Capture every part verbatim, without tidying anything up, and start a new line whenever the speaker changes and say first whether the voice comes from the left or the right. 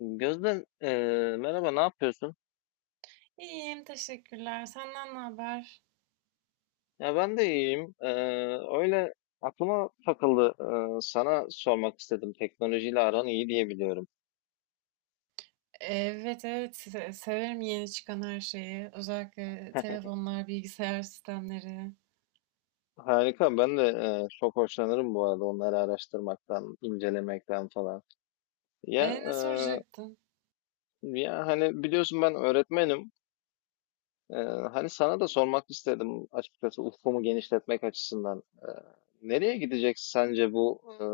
left: Gözde, eee, merhaba, ne yapıyorsun?
right: İyiyim, teşekkürler. Senden ne haber?
left: Ya ben de iyiyim. Eee, öyle aklıma takıldı. Eee, sana sormak istedim. Teknolojiyle aran iyi diye biliyorum.
right: Evet, evet. se- Severim yeni çıkan her şeyi. Özellikle telefonlar, bilgisayar sistemleri.
left: Harika. Ben de eee, çok hoşlanırım bu arada onları araştırmaktan, incelemekten falan. Ya
right: E, ne
left: eee,
right: soracaktın?
left: Ya hani biliyorsun ben öğretmenim. Ee, Hani sana da sormak istedim açıkçası ufkumu genişletmek açısından. Ee, nereye gidecek sence bu e,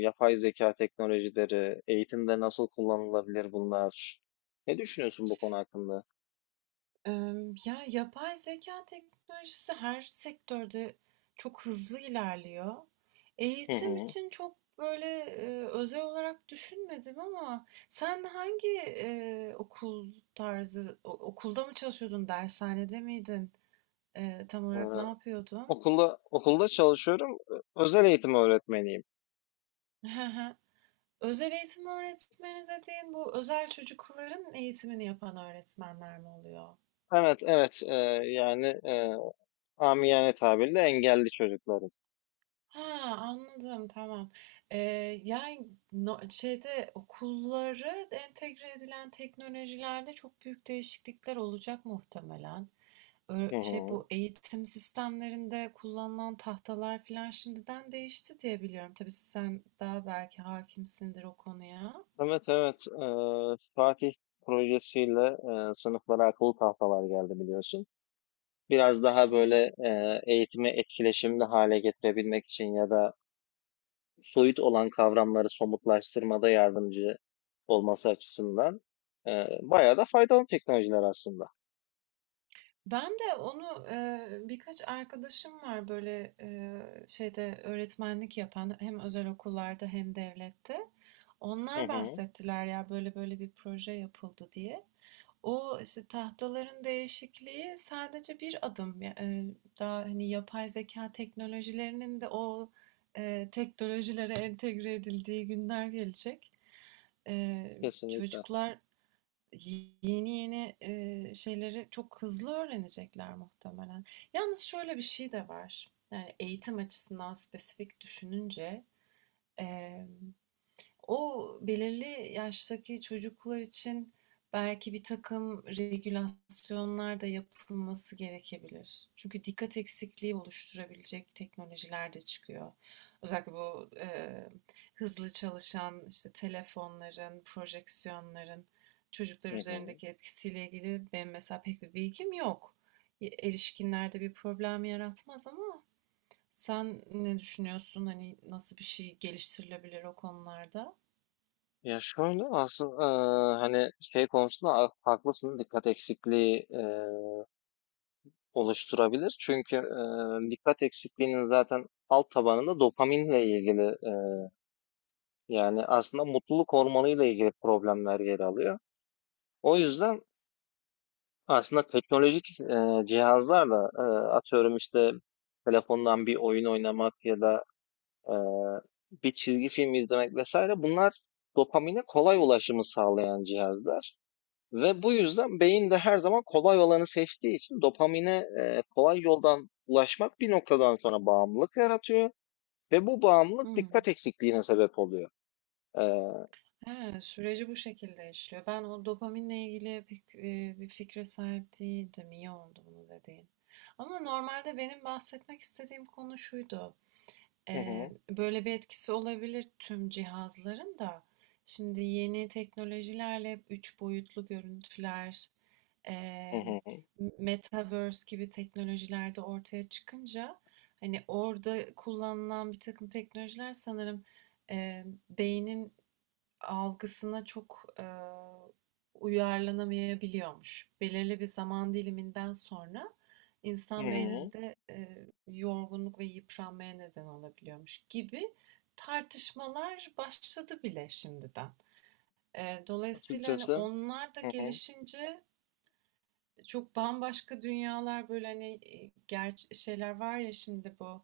left: yapay zeka teknolojileri? Eğitimde nasıl kullanılabilir bunlar? Ne düşünüyorsun bu konu hakkında?
right: Ee, Ya yapay zeka teknolojisi her sektörde çok hızlı ilerliyor.
left: Hı
right: Eğitim
left: hı.
right: için çok böyle e, özel olarak düşünmedim ama sen hangi e, okul tarzı, o- okulda mı çalışıyordun, dershanede miydin? E, tam
left: Ee,
right: olarak ne yapıyordun?
left: okulda okulda çalışıyorum. Özel eğitim öğretmeniyim.
right: Özel eğitim öğretmeni dediğin bu özel çocukların eğitimini yapan öğretmenler mi oluyor?
left: Evet, evet. E, yani e, amiyane tabirle engelli çocukların.
right: Ha, anladım, tamam. Ee, Yani no- şeyde okulları entegre edilen teknolojilerde çok büyük değişiklikler olacak muhtemelen. Ö-
left: Hı
right: şey,
left: hı.
right: bu eğitim sistemlerinde kullanılan tahtalar falan şimdiden değişti diye biliyorum. Tabii sen daha belki hakimsindir o konuya.
left: Evet, evet, eee, Fatih projesiyle eee, sınıflara akıllı tahtalar geldi biliyorsun. Biraz daha böyle e, eğitimi etkileşimli hale getirebilmek için ya da soyut olan kavramları somutlaştırmada yardımcı olması açısından e, bayağı da faydalı teknolojiler aslında.
right: Ben de onu, eee, birkaç arkadaşım var böyle, eee, şeyde öğretmenlik yapan hem özel okullarda hem devlette.
left: Hı
right: Onlar
left: hı,
right: bahsettiler ya böyle böyle bir proje yapıldı diye. O işte tahtaların değişikliği sadece bir adım. Ya- eee, daha hani yapay zeka teknolojilerinin de o, eee, teknolojilere entegre edildiği günler gelecek. Eee,
left: kesinlikle.
right: Çocuklar yeni yeni, eee, şeyleri çok hızlı öğrenecekler muhtemelen. Yalnız şöyle bir şey de var. Yani eğitim açısından spesifik düşününce, emm o belirli yaştaki çocuklar için belki bir takım regülasyonlar da yapılması gerekebilir. Çünkü dikkat eksikliği oluşturabilecek teknolojiler de çıkıyor. Özellikle bu e, hızlı çalışan işte telefonların, projeksiyonların çocuklar
left: Hı hı.
right: üzerindeki etkisiyle ilgili benim mesela pek bir bilgim yok. E, Erişkinlerde bir problem yaratmaz ama sen ne düşünüyorsun? Hani nasıl bir şey geliştirilebilir o konularda?
left: Ya şöyle aslında e, hani şey konusunda ha- haklısın, dikkat eksikliği e, oluşturabilir. Çünkü e, dikkat eksikliğinin zaten alt tabanında dopaminle ilgili, e, yani aslında mutluluk hormonuyla ilgili problemler yer alıyor. O yüzden aslında teknolojik e, cihazlarla, e, atıyorum işte telefondan bir oyun oynamak ya da e, bir çizgi film izlemek vesaire, bunlar dopamine kolay ulaşımı sağlayan cihazlar. Ve bu yüzden beyin de her zaman kolay olanı seçtiği için dopamine e, kolay yoldan ulaşmak bir noktadan sonra bağımlılık yaratıyor ve bu bağımlılık
right: Hmm.
left: dikkat eksikliğine sebep oluyor. E,
right: He, süreci bu şekilde işliyor. Ben o dopaminle ilgili pek, eee, bir fikre sahip değildim. İyi oldu bunu dediğin. Ama normalde benim bahsetmek istediğim konu şuydu.
left: hı
right: Eee,
left: hı,
right: böyle bir etkisi olabilir tüm cihazların da. Şimdi yeni teknolojilerle hep üç boyutlu görüntüler,
left: hı
right: eee,
left: hı,
right: metaverse gibi teknolojilerde ortaya çıkınca hani orada kullanılan bir takım teknolojiler sanırım, eee, beynin algısına çok, eee, uyarlanamayabiliyormuş. Belirli bir zaman diliminden sonra
left: hı
right: insan
left: hı.
right: beyninde, eee, yorgunluk ve yıpranmaya neden olabiliyormuş gibi tartışmalar başladı bile şimdiden. Eee, dolayısıyla, hani,
left: Açıkçası
right: onlar da
left: hı hı,
right: gelişince çok bambaşka dünyalar, böyle, hani, eee, şeyler var ya şimdi bu,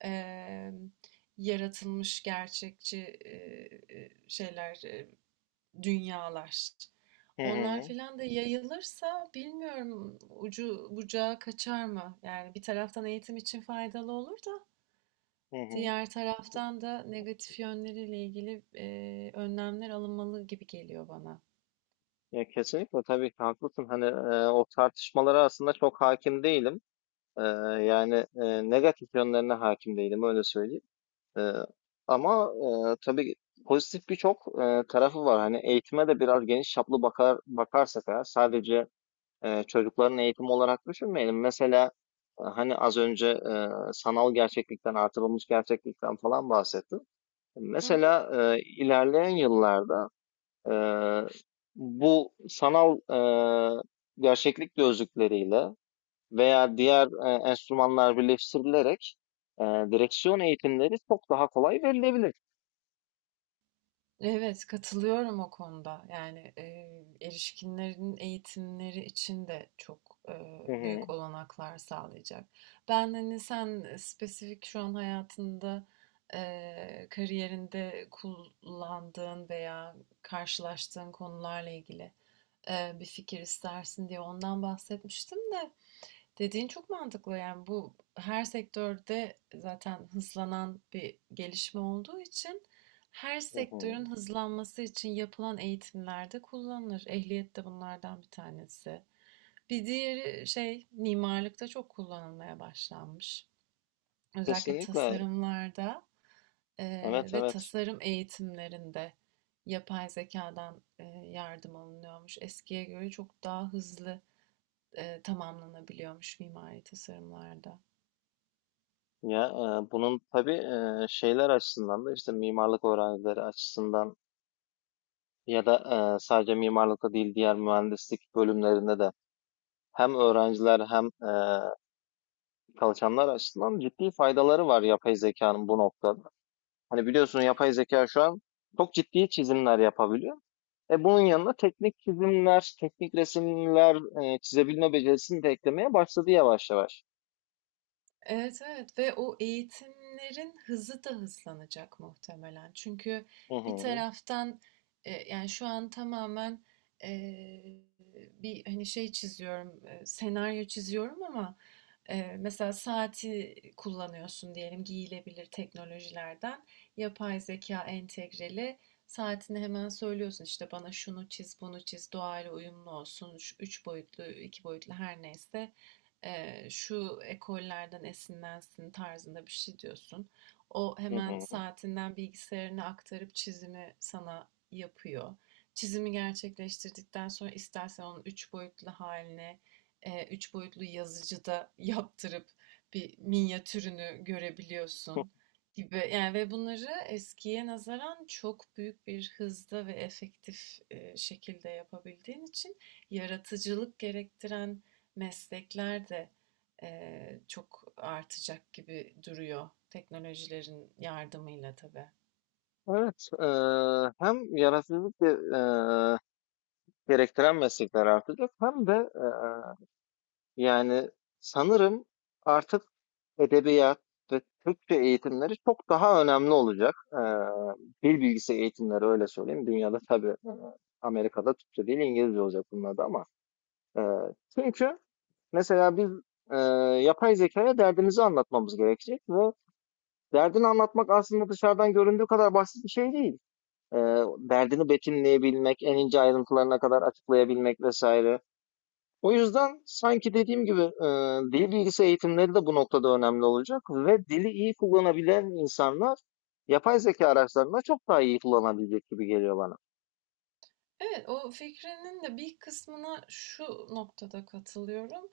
right: emm, yaratılmış gerçekçi, eee, şeyler, eee, dünyalar.
left: hı
right: Onlar
left: hı,
right: filan da yayılırsa bilmiyorum ucu bucağı kaçar mı? Yani bir taraftan eğitim için faydalı olur da
left: hı hı.
right: diğer taraftan da negatif yönleriyle ilgili e, önlemler alınmalı gibi geliyor bana.
left: Ya kesinlikle, tabii ki haklısın. Hani e, o tartışmalara aslında çok hakim değilim. E, Yani e, negatif yönlerine hakim değilim, öyle söyleyeyim. E, Ama e, tabii pozitif birçok e, tarafı var. Hani eğitime de biraz geniş çaplı bakar bakarsak, eğer sadece e, çocukların eğitimi olarak düşünmeyelim. Mesela e, hani az önce e, sanal gerçeklikten, artırılmış gerçeklikten falan bahsettim.
right: Hı hı.
left: Mesela e, ilerleyen yıllarda Eee, bu sanal eee, gerçeklik gözlükleriyle veya diğer eee, enstrümanlar birleştirilerek eee, direksiyon eğitimleri çok daha kolay verilebilir.
right: Evet, katılıyorum o konuda. Yani, eee, erişkinlerin eğitimleri için de çok, eee,
left: Hı hı,
right: büyük olanaklar sağlayacak. Ben, hani, sen, eee, spesifik şu an hayatında, eee, kariyerinde kullandığın veya karşılaştığın konularla ilgili, eee, bir fikir istersin diye ondan bahsetmiştim de. Dediğin çok mantıklı, yani bu her sektörde zaten hızlanan bir gelişme olduğu için her
left: hı hı.
right: sektörün hızlanması için yapılan eğitimlerde kullanılır. Ehliyet de bunlardan bir tanesi. Bir diğeri şey, mimarlıkta çok kullanılmaya başlanmış. Özellikle
left: Kesinlikle.
right: tasarımlarda eee,
left: Evet,
right: ve
left: evet.
right: tasarım eğitimlerinde yapay zekadan eee, yardım alınıyormuş. Eskiye göre çok daha hızlı eee, tamamlanabiliyormuş mimari tasarımlarda.
left: Ya eee, bunun tabii eee, şeyler açısından da işte mimarlık öğrencileri açısından ya da eee, sadece mimarlıkta değil, diğer mühendislik bölümlerinde de hem öğrenciler hem eee, çalışanlar açısından ciddi faydaları var yapay zekanın bu noktada. Hani biliyorsun yapay zeka şu an çok ciddi çizimler yapabiliyor. E bunun yanına teknik çizimler, teknik resimler e, çizebilme becerisini de eklemeye başladı yavaş yavaş.
right: Evet, evet, ve o eğitimlerin hızı da hızlanacak muhtemelen. Çünkü
left: Hı
right: bir
left: hı,
right: taraftan e, yani şu an tamamen e, bir hani şey çiziyorum, e, senaryo çiziyorum ama e, mesela saati kullanıyorsun diyelim, giyilebilir teknolojilerden yapay zeka entegreli saatini hemen söylüyorsun, işte bana şunu çiz, bunu çiz, doğayla uyumlu olsun, şu üç boyutlu, iki boyutlu her neyse eee, şu ekollerden esinlensin tarzında bir şey diyorsun. O
left: hı
right: hemen
left: hı.
right: saatinden bilgisayarına aktarıp çizimi sana yapıyor. Çizimi gerçekleştirdikten sonra istersen onun üç boyutlu haline, eee, üç boyutlu yazıcıda yaptırıp bir minyatürünü görebiliyorsun gibi. Yani ve bunları eskiye nazaran çok büyük bir hızda ve efektif eee, şekilde yapabildiğin için yaratıcılık gerektiren meslekler de eee, çok artacak gibi duruyor teknolojilerin yardımıyla tabii.
left: Evet, e, hem yaratıcılık e, gerektiren meslekler artacak, hem de e, yani sanırım artık edebiyat ve Türkçe eğitimleri çok daha önemli olacak. Ee, dil bilgisi eğitimleri, öyle söyleyeyim. Dünyada tabii e, Amerika'da Türkçe değil İngilizce olacak bunlarda ama. e, Çünkü mesela biz e, yapay zekaya derdimizi anlatmamız gerekecek ve derdini anlatmak aslında dışarıdan göründüğü kadar basit bir şey değil. E, Derdini betimleyebilmek, en ince ayrıntılarına kadar açıklayabilmek vesaire. O yüzden sanki dediğim gibi e, dil bilgisi eğitimleri de bu noktada önemli olacak ve dili iyi kullanabilen insanlar yapay zeka araçlarında çok daha iyi kullanabilecek gibi geliyor bana.
right: Evet, o fikrinin de bir kısmına şu noktada katılıyorum.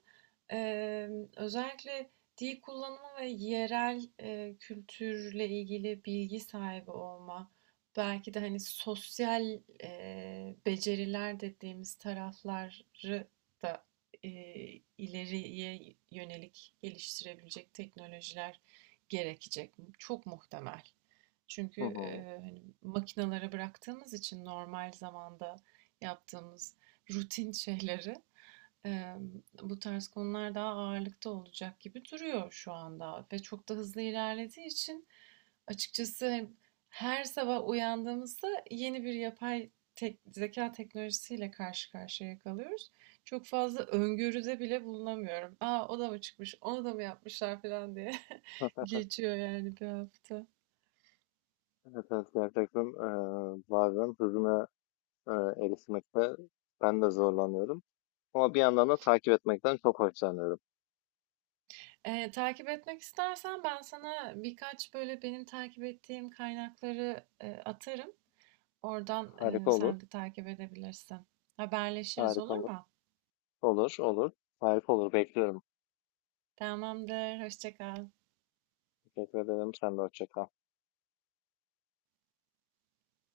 right: Eee, Özellikle dil kullanımı ve yerel eee, kültürle ilgili bilgi sahibi olma, belki de hani sosyal eee, beceriler dediğimiz tarafları da eee, ileriye yönelik geliştirebilecek teknolojiler gerekecek. Çok muhtemel. Çünkü
left: Hı
right: e,
left: hı.
right: hani makinalara bıraktığımız için normal zamanda yaptığımız rutin şeyleri e, bu tarz konular daha ağırlıkta olacak gibi duruyor şu anda ve çok da hızlı ilerlediği için açıkçası her sabah uyandığımızda yeni bir yapay tek- zeka teknolojisiyle karşı karşıya kalıyoruz. Çok fazla öngörüde bile bulunamıyorum. Aa, o da mı çıkmış, onu da mı yapmışlar falan diye geçiyor yani bir hafta.
left: Evet, evet, gerçekten e, bazen hızına e, erişmekte ben de zorlanıyorum. Ama bir yandan da takip etmekten çok hoşlanıyorum.
right: Eee, takip etmek istersen ben sana birkaç böyle benim takip ettiğim kaynakları, eee, atarım. Oradan, eee,
left: Harika olur,
right: sen de takip edebilirsin. Haberleşiriz,
left: harika
right: olur
left: olur,
right: mu?
left: olur, olur, harika olur. Bekliyorum.
right: Tamamdır, hoşça kal.
left: Teşekkür ederim. Sen de hoşça kal.